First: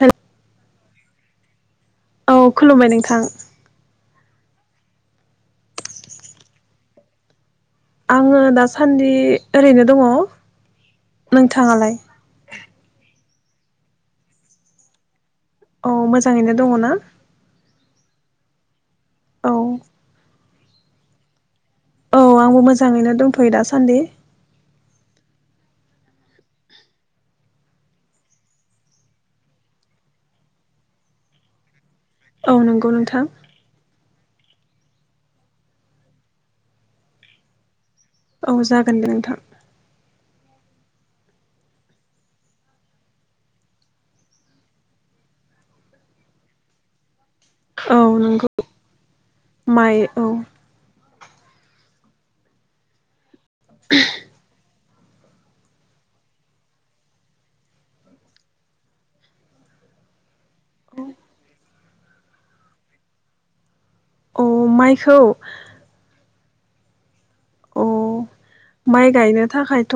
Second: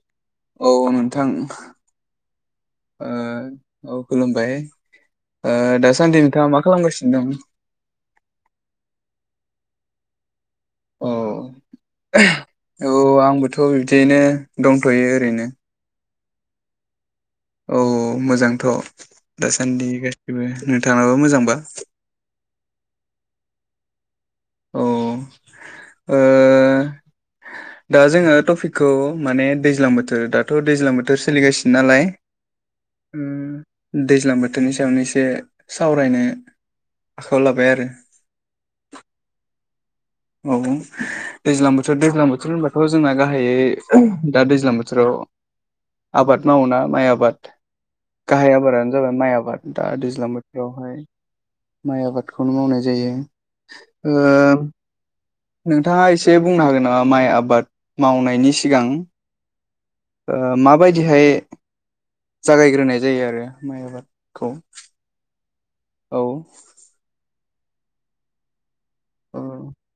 हेल' औ नोंथां औ खुलुमबाय ओ नोंथां। औ खुलुमबाय ओ दासान्दि नोंथाङा मा खालामगासिनो दं? आङो दासान्दि ओरैनो दङ। औ नोंथाङालाय? थ' बिदियैनो दंथ'यो ओरैनो। औ मोजाङैनो दङ ना? औ मोजांथ'। औ दासान्दि गासिबो नोंथाङाबो मोजांबा? औ आंबो मोजाङैनो दंथ'यो दासान्दि। औ ओ दा जोङो टपिकखौ माने दैज्लां बोथोर दाथ' दैज्लां बोथोर सोलिगासिनो नालाय औ नंगौ उम नोंथां। दैज्लां बोथोरनि सायावनो एसे सावरायनो आखायाव लाबाय आरो औ जागोन दे नोंथां। औ दैज्लां बोथोर दैज्लां बोथोर होनबथ' जोंना गाहायै दा दैज्लां बोथोराव आबाद मावोना माइ आबाद। औ नंगौ गाहाय आबादानो जाबाय माइ आबाद दा माइ औ दैज्लां बोथोरावहाय माइ आबादखौनो मावनाय जायो। ओ नोंथाङा एसे बुंनो हागोन नामा माइ आबाद मावनायनि सिगां ओ मा बायदि हाय जागायग्रोनाय जायो आरो माइ आबाद अ माइखौ? औ अ माइ गायनो थाखायथ'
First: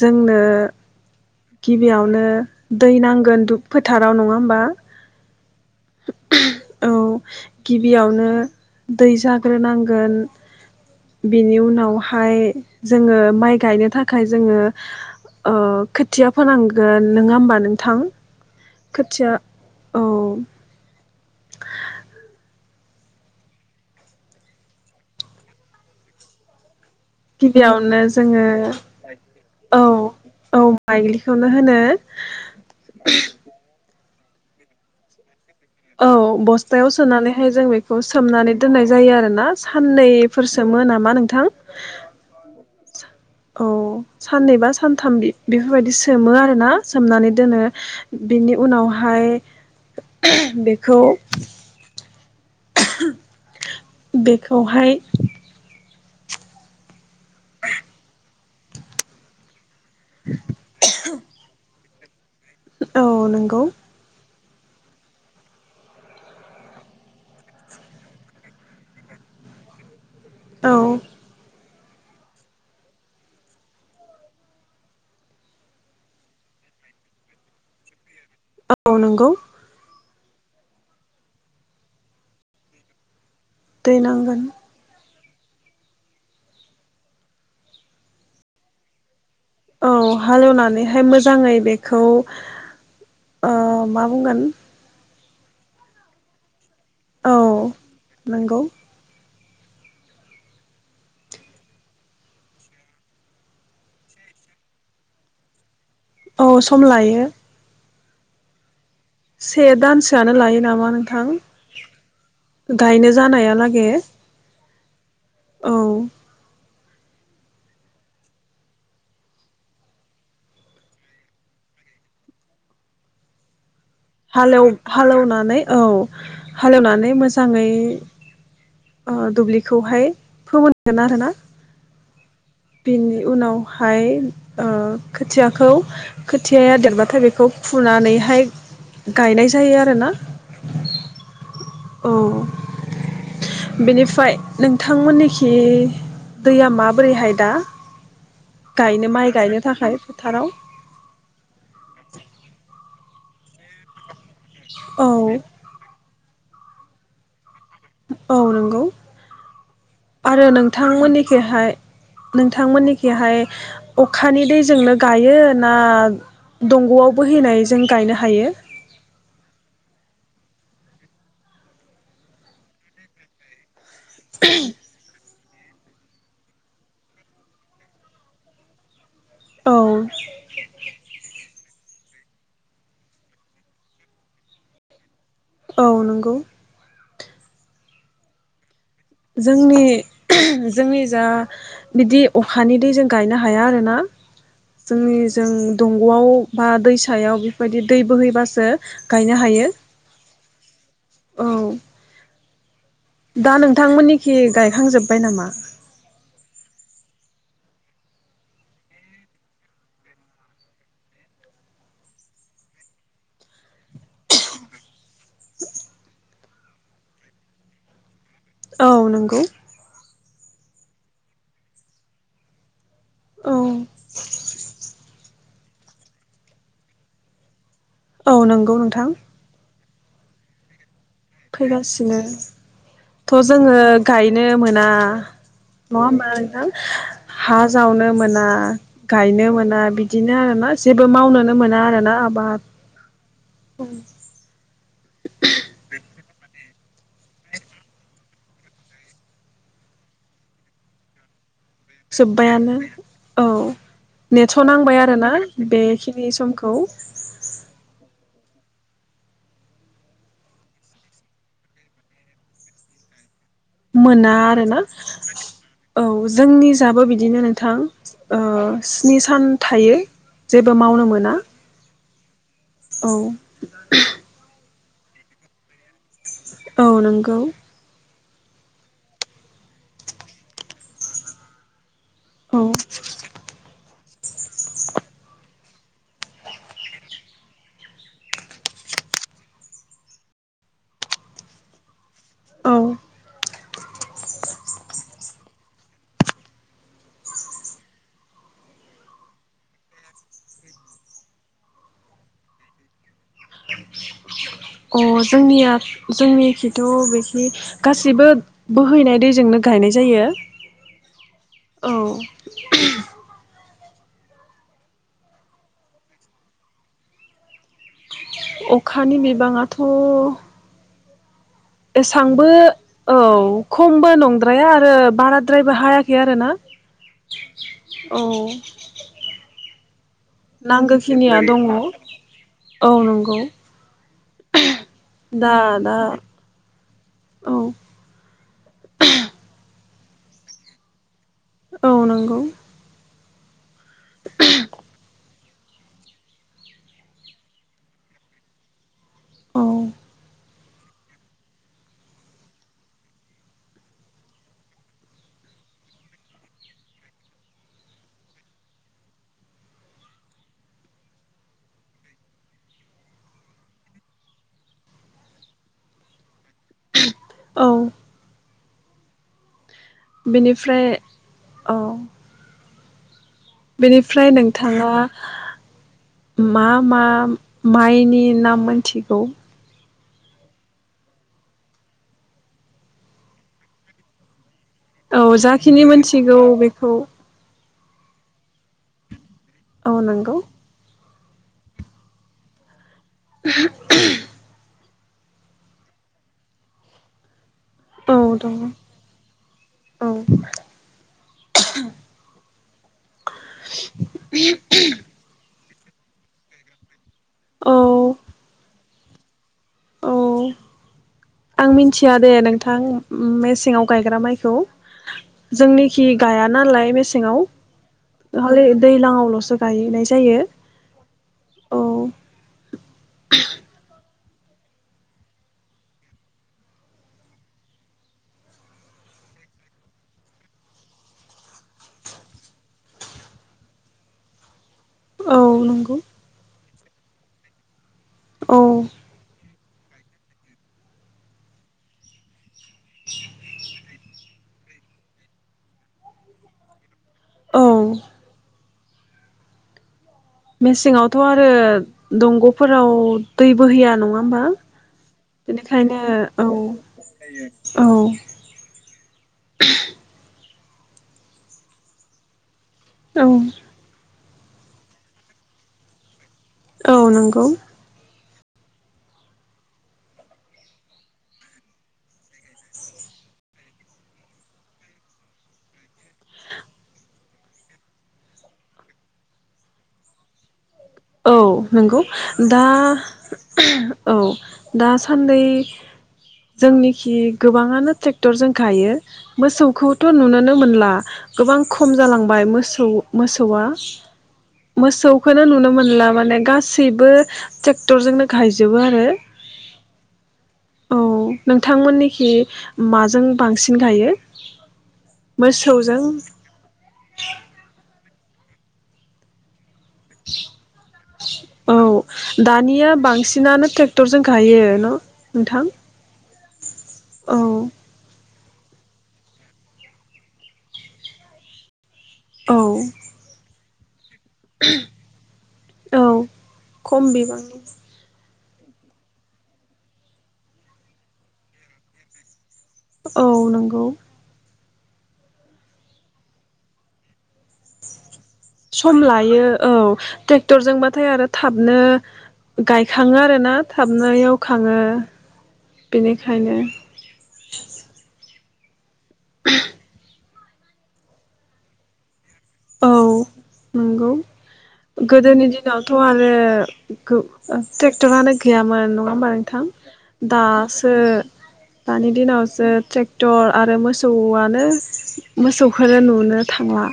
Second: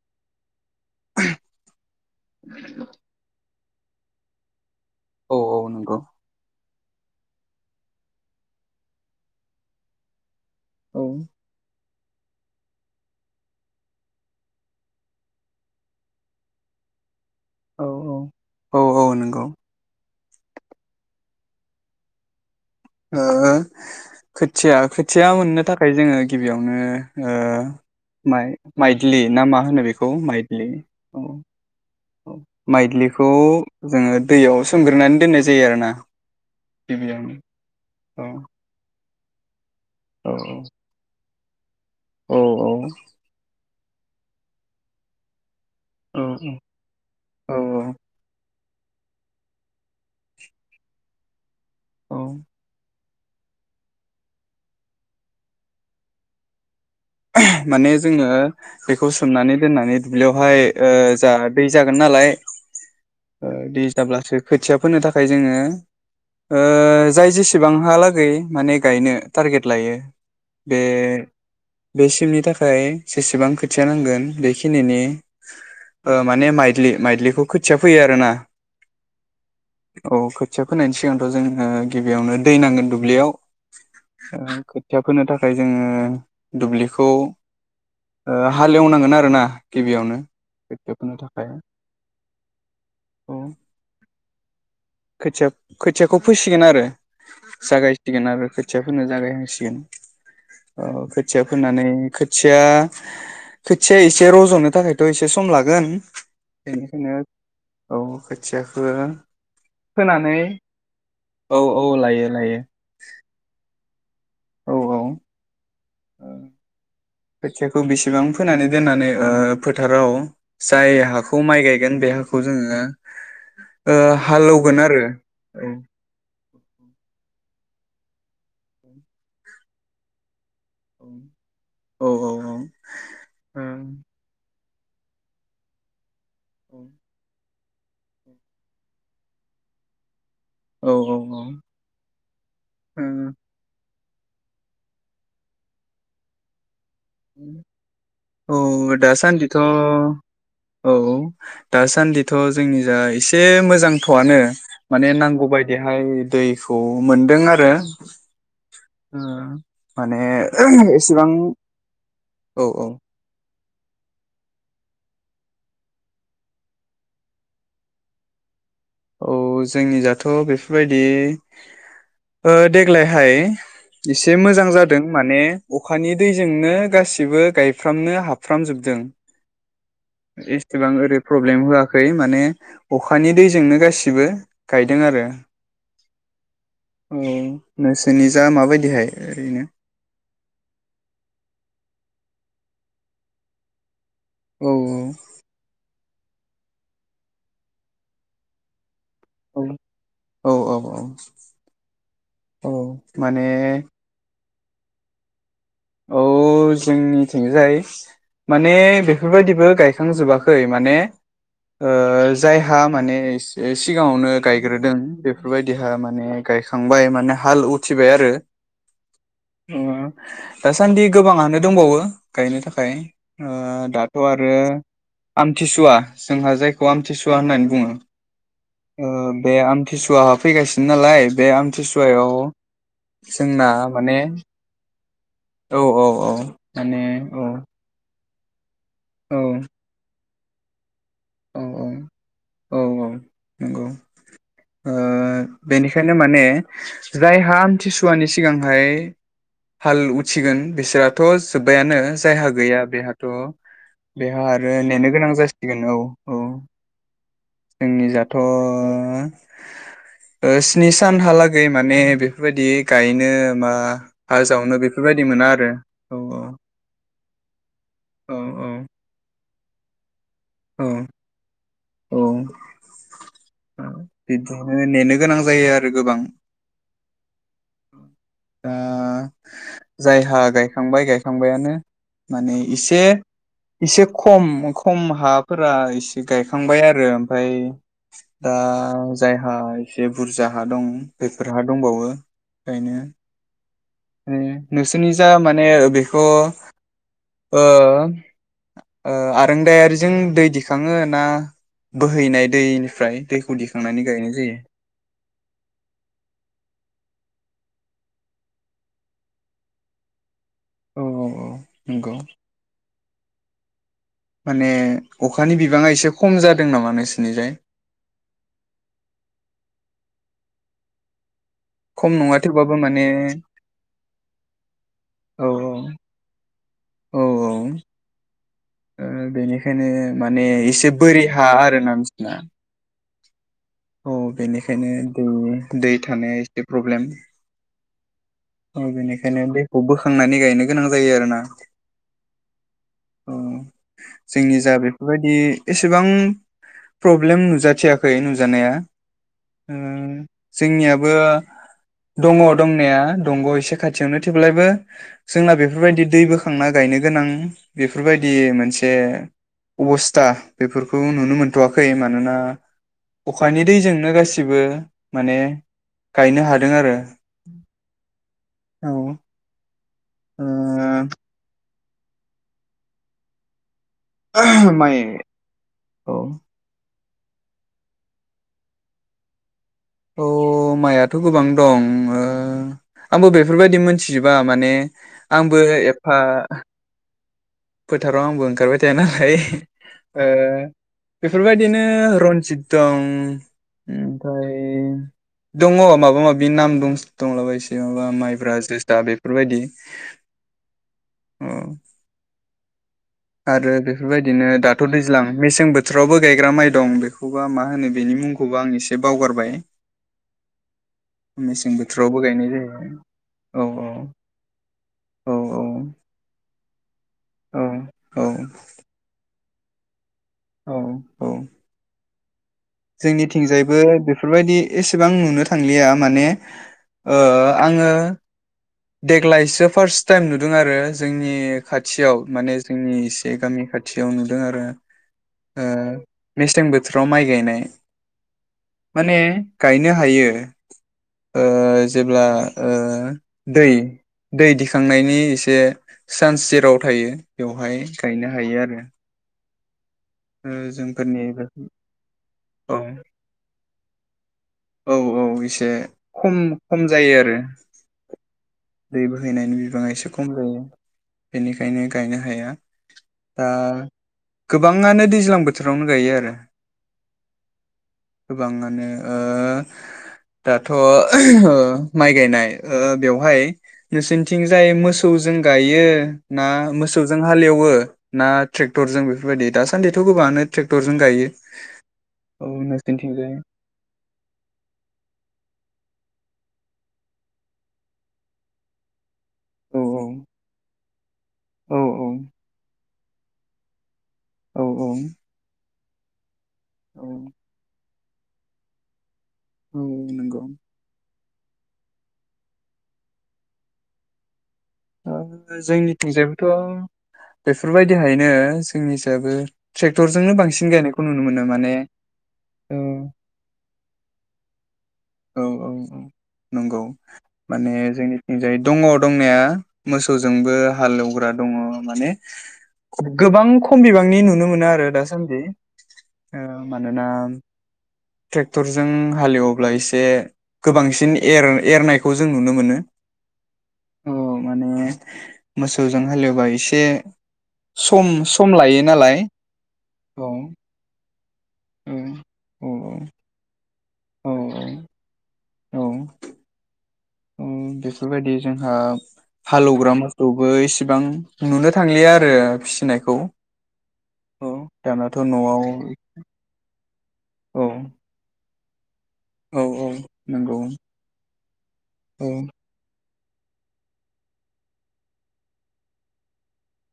जोंनो गिबियावनो दै नांगोन दुब फोथाराव नङा होमबा? औ औ नंगौ औ गिबियावनो दै जाग्रोनांगोन औ बिनि उनाव हाय जोङो माइ गायनो थाखाय जोङो ओ खोथिया फोनांगोन। नङा होमबा औ नोंथां? औ औ औ खोथिया नंगौ औ। [inaudible] ओ खोथिया खोथिया मोननो थाखाय जोङो गिबियावनो ओ गिबियावनो जोङो माइ माइदलि ना मा होनो औ बेखौ औ माइलिखौनो होनो माइदलिखौ जोङो दैयाव सोमग्रोन दोननाय जाय औ बस्थायाव सोनानैहाय जों बेखौ औ सोमनानै दोननाय जायो आरोन साननैफोरसोमो नामा नोंथां औ औ औ साननैबा सानथाम बि बेफोरबायदि सोमो आरो ना सोमनानै औ दोनो बिनि उनावहाय बेखौ औ बेखौहाय माने जोङो बेखौ सोमनानै दोनानै दुब्लियावहाय ओ जा जागोन नालाय औ ओ नंगौ दै जाब्लासो खोथिया फोनो थाखाय जोङो ओ जाय जेसेबांहालागै माने गायनो टारगेट लायो औ बे बे सिमनि थाखाय जेसेबां खोथिया नांगोन बेखिनिनि ओ माने माइदलि माइदलिखौ खोथिया फैयो आरोना औ नंगौ औ खोथिया फोनायनि सिगांथ ओ जोंङनो गिबियावनो दै नांगोन दुब्लियाव दैनांगोन खोथिया फोनो थाखाय जोङो दुब्लिखौ ओ हालेवनांगोन आरोना औ गिबियावनो खोथिया हालेवनानैहाय फोनो थाखाय मोजाङै बेखौ औ ओ मा बुंगोन खोथिया खोथियाखौ फैसिगोन आरो औ जागायसिगोन आरो नंगौ खोथियाफोनो जागायहांसि [unintelligible] थिया फोननानै खोथिया खोथिया एसे रजनो थाखायथ एसे सम लागोन औ सम बेनिखायनो लायो औ खाोथिया से दानसोआनो लायो नामा नोंथां औ औ लायो लायो गायनो जानायालागे औ औ औ [inaudible] खोथियाखौ बेसेबां फोनानै दोननानै ओ फोथाराव जाय हाखौ माइ गायगोन बे हाखौ जोङो ओ हाल एव हालौगोन आरो हाल एवनानै औ हाल एवनानै मोजाङै ओ दुब्लिखौहाय फोमोन गोन आरोना। औ औ। बेनि औ उनावहाय ओ खोथियाखौ खोथियाया देरबाथाय बेखौ फुनानैहाय गायनाय जायो आरोना औ औ औ। औ बेनि फ्राय नोंथांमोननिखि दैया मा औ माइ दासान्दिथ' गायनो थाखाय फोथाराव औ दासान्दि थ' जोंनि जा एसे मोजां थ'आनो माने औ नांगौ बायदिहाय दैखौ मोनदों आरो। औ नंगौ। ओ माने आरो एसेबां नोंथांमोननिखिहाय औ औ नोंथांमोननिखिहाय अखानि दैजोंनो गायो ना दंग'आव बोहैनायजों गायनो हायो। औ जोंनिजाथ' बेफोरबायदि ओ देग्लायहाय एसे मोजां जादों माने अखानि दैजोंनो गासिबो गायफ्रामनो हाबफ्रामजोबदों। औ एसेबां ओरै प्रब्लेम होआखै खै माने अखानि दैजोंनो गासिबो गायदों आरो। औ नंगौ। औ नोंसोरनिजा माबायदि? जोंनि जोंनि जा बिदि अखानि दै जों गायनो हाया आरोना। औ जोंनि जों दं गआव बा दैसायाव बेफोरबायदि दै बोहैबासो गायनो हायो। औ औ औ औ औ माने दा नोंथांमोननिखि गाय खां जोबबाय नामा? औ जोंनिथिंजाय माने बेफोरबायदिबो गायखांजोबाखै माने ओ जायहा माने सि-सिगाङावनो गायग्रोदों बेफोरबायदिहा माने गायखांबाय माने हाल उथिबाय आरो औ नंगौ [inaudible] दासान्दि गोबाङानो दंबावो गायनो थाखाय ओ औ दाथ' आरो आमथिसुवा जोंहा जायखौ आमथिसुवा होननानै बुङो औ नंगौ नोंथां ओ बे आम थिसुवाहा फैगासिनो नालाय बे फैगासिनो आमथिसुवायाव थ' जोंना जोङो माने गायनो मोना औ नङा औ होमबा औ नोंथां माने औ हा जावनो मोन ना औ गायनो मोना बिदि दिनो आरो मा जेबो मावनोनो औ मोना आरोना आबाद औ औ नंगौ ओ बेनिखायनो माने जायहा आमथिसुवानि सिगांहाय हाल उथिगोन बिसोराथ' जोब्बायानो जायहा जोब्बायानो गैया बेहाथ' औ बेहा नेथ' आरो नेनो गोनां जासिगोन औ औ थ' ओ स्नि सानहालागै माने बेफोरबायदि गायनो बा मोना हा आरो ना जावनो बेफोरबायदि मोना आरो औ जोंनि जाबो बि दिनो नोंथां ओ औ स्नि सान थायो। जेबो औ मावनो मोना औ औ नो नेनो गोनां जायो आरो गोबां औ नंगौ दा जायहा गायखांबाय गायखांबायानो औ माने इसे एसे खम खम हाफोरा एसे गायखांबाय आरो ओमफ्राय दा जायहा एसे बुरजा हा दं बेफोर हा दंबावो औ गायनो नोंसोरनि जा माने बेखौ ओ ओ आरोंदायारिजों दै दिखाङो ना बोहैनाय दैनिफ्राय दैखौ दिखांनानै गायनाय जायो। अ जोंनिया जोंनि खैथ' बेखि गासैबो बोहैनाय दैजोंनो गायनाय जायो। औ औ औ नंगौ माने अखानि बिबाङा एसे खम जादों नामा नोंसिनिजाय? अखानि बिबाङाथ' खम नङा एसांबो थेवबाबो माने औ खमबो नंद्राया आरो औ औ बाराद्रायबो हायाखै आरोना औ औ ओ बेनिखायनो माने एसे बोरि नांगोखिनिया हा आरोना नोंसिना गौ औ बेनिखायनो दै दै दा थानाया एसे प्रब्लेम औ ओ बेनिखायनो दैखौ बोखांनानै गायनो गोनां जायो आरो ना । औ नंगौ । औ जोंनि जा बेफोरबायदि एसेबां प्रब्लेम नुजाथियाखै नुजानाया औ उम्म जोंनियाबो दङ दंनाया दंग' एसे खाथियावनो थेवब्लाायबो जोंना बेफोरबायदि दै बोखांना गायनो गोनां बेफोरबायदि मोनसे अबस्था बेफोरखौ नुनो मोनथ'वाखै मानोना अखानि दैजोंनो गासिबो माने गायनो हादों आरो । औ औ ओ बेनिफ्राय औ बेनिफ्राय नोंथांङा माइ औ मा मा माइनि नाम मोनथिगौ? अ माइआथ' गोबां दं ओ आंबो बेफोरबायदि मोनथिजोबा माने औ आंबो जाखिनि एफा मोनथिगौ बेखौ फोथाराव आंबो ओंखारबाय थाया नालाय औ ओ नंगौ बेफोरबायदिनो रनजित दं ओमफाय दङ माबा माबि नाम दंस दंलाबायसे जेनबा औ दङ माइब्रा जोसा बेफोरबायदि औ औ । आरो बेफोरबायदिनो दाथ' दैज्लां मेसें बोथ बोथोरावबो गायग्रा माइ दं बे खौबा मा औ होनो बेनि मुंखौबो आं एसे एसे बावगारबाय औ आं मेसें मिन्थिया बोथोरावबो दे गायनाय नोंथां जायो औ मेसेंङाव गायग्रा माइखौ औ जोंनिखि गाया नालाय मेसें सेंङाव औ औ औ [unintelligible] दैलांङावल'सो गायोनाय जायो औ । जोंनिथिंजायबो बेफोरबायदि एसेबां नुनो थांलिया माने ओ आंङो देग्लायसो फार्स्ट टाइम नुदों आरो जोंनि खाथियाव माने जोंनि एसे गामि खाथियाव नुदों आरो । औ नंगौ ओ मेसें बोथो बोथोराव माइ गायनाय । औ माने गायनो हायो ओ जेब्ला ओ दै दै दिखांनायनि एसे सान सेराव थायो औ बेवहाय गायनो हायो आरो ओ मेसेङावथ' जोंफोरनि आरो औ दंग'फोराव दै बोहैया नङा होमबा औ औ एसे बेनिखायनो खम औ खम जायो आरो दै बोहैनायनि औ बिबाङा एसे खम जायो बेनिखायनो गायनो हाया औ दा गोबां नोंङानो दैज्लां बोथोरावनो गायो आरो औ नंगौ गोबाङानो ओ दाथ' माइ गायनाय ओ बेवहाय नोंसनिथिं जाय मोसौजों गायो ना मोसौजों हालेवो ना ट्रेक्टरजों बेफोरबायदि दा सान्दिथ' गोबाङानो टे औ नंगौ दा नोंसोरनिथिंजाय औ दासान्दै जोंनिखि गोबाङानो ट्रेक्टरजों गायो औ मोसौखौथ' नुनोनो मोनला गोबां औ खम जालांबाय मोसौ मोसौआ औ औ मोसौखोनो नुनो मोन ला माने गासै औ सिबो ट्रे क्टरजोंनो गायजोबो आरो औ नंगौ औ नोंथांमोननिखि माजों बांसिन गायो मोसौजों जोंनिथिंजायबोथ' बेफोरबायदि बिदिहायनो जोंनि जाबो माने औ औ दानिया बांसिनानो ट्रेक्टरजों गायो न' औ नोंथां औ नंगौ औ माने जोंनि जाय दङआव दंनाया मोसौजोंबो हालेवग्रा दङ माने औ गोबां खमबिबां नि नुनो मोनो आरो दासान्दि औ मानोना खम बिबांनि ट्रेक्टरजों हालेवब्ला एसे गोबांसिन एर-एरनायखौ जों नुनो मोनो औ नंगौ औ माने मोसौजों हालेवबा एसे सम स सम लायो औ टेक्टरजोंबाथाय आरो थाबनो औ औ गायखाङो आरोना। थाबनो औ एवखाङो। औ बेनिखायनो। औ बेफोरबायदि जोंहा। हालौग्रा मो थेवबो इसिबां नुनो थांलिया आ रो औ फिसिनायखौ नंगौ औ दानाथ नआव। खौ ट्रेक्टार आनो गैयामोन नङा होनबा नोंथां औ औ नंगौ दासो दानि औ दिनावसो ट्रेक टर आरो मोसौआनो मोसौखौनो नुनो थांला।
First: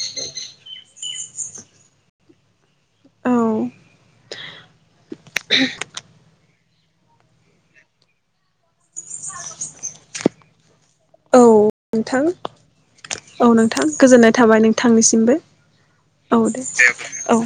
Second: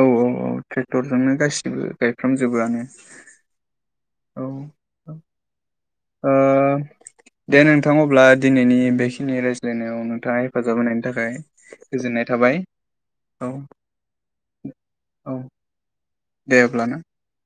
औ औ औ ट्रेक्टरजोंनो गासिबो गायफ्रामजोबोआनो। औ। औ। [unintelligible] ओ दे नोंथां अब्ला दिनैनि बेखिनि रायज्लायनायाव नोंथाङा हेफाजाब होनाय औ नोंथां औ नोंथां गोजोननाय थाबाय औ नोंथांनिसिमबो औ दे औ।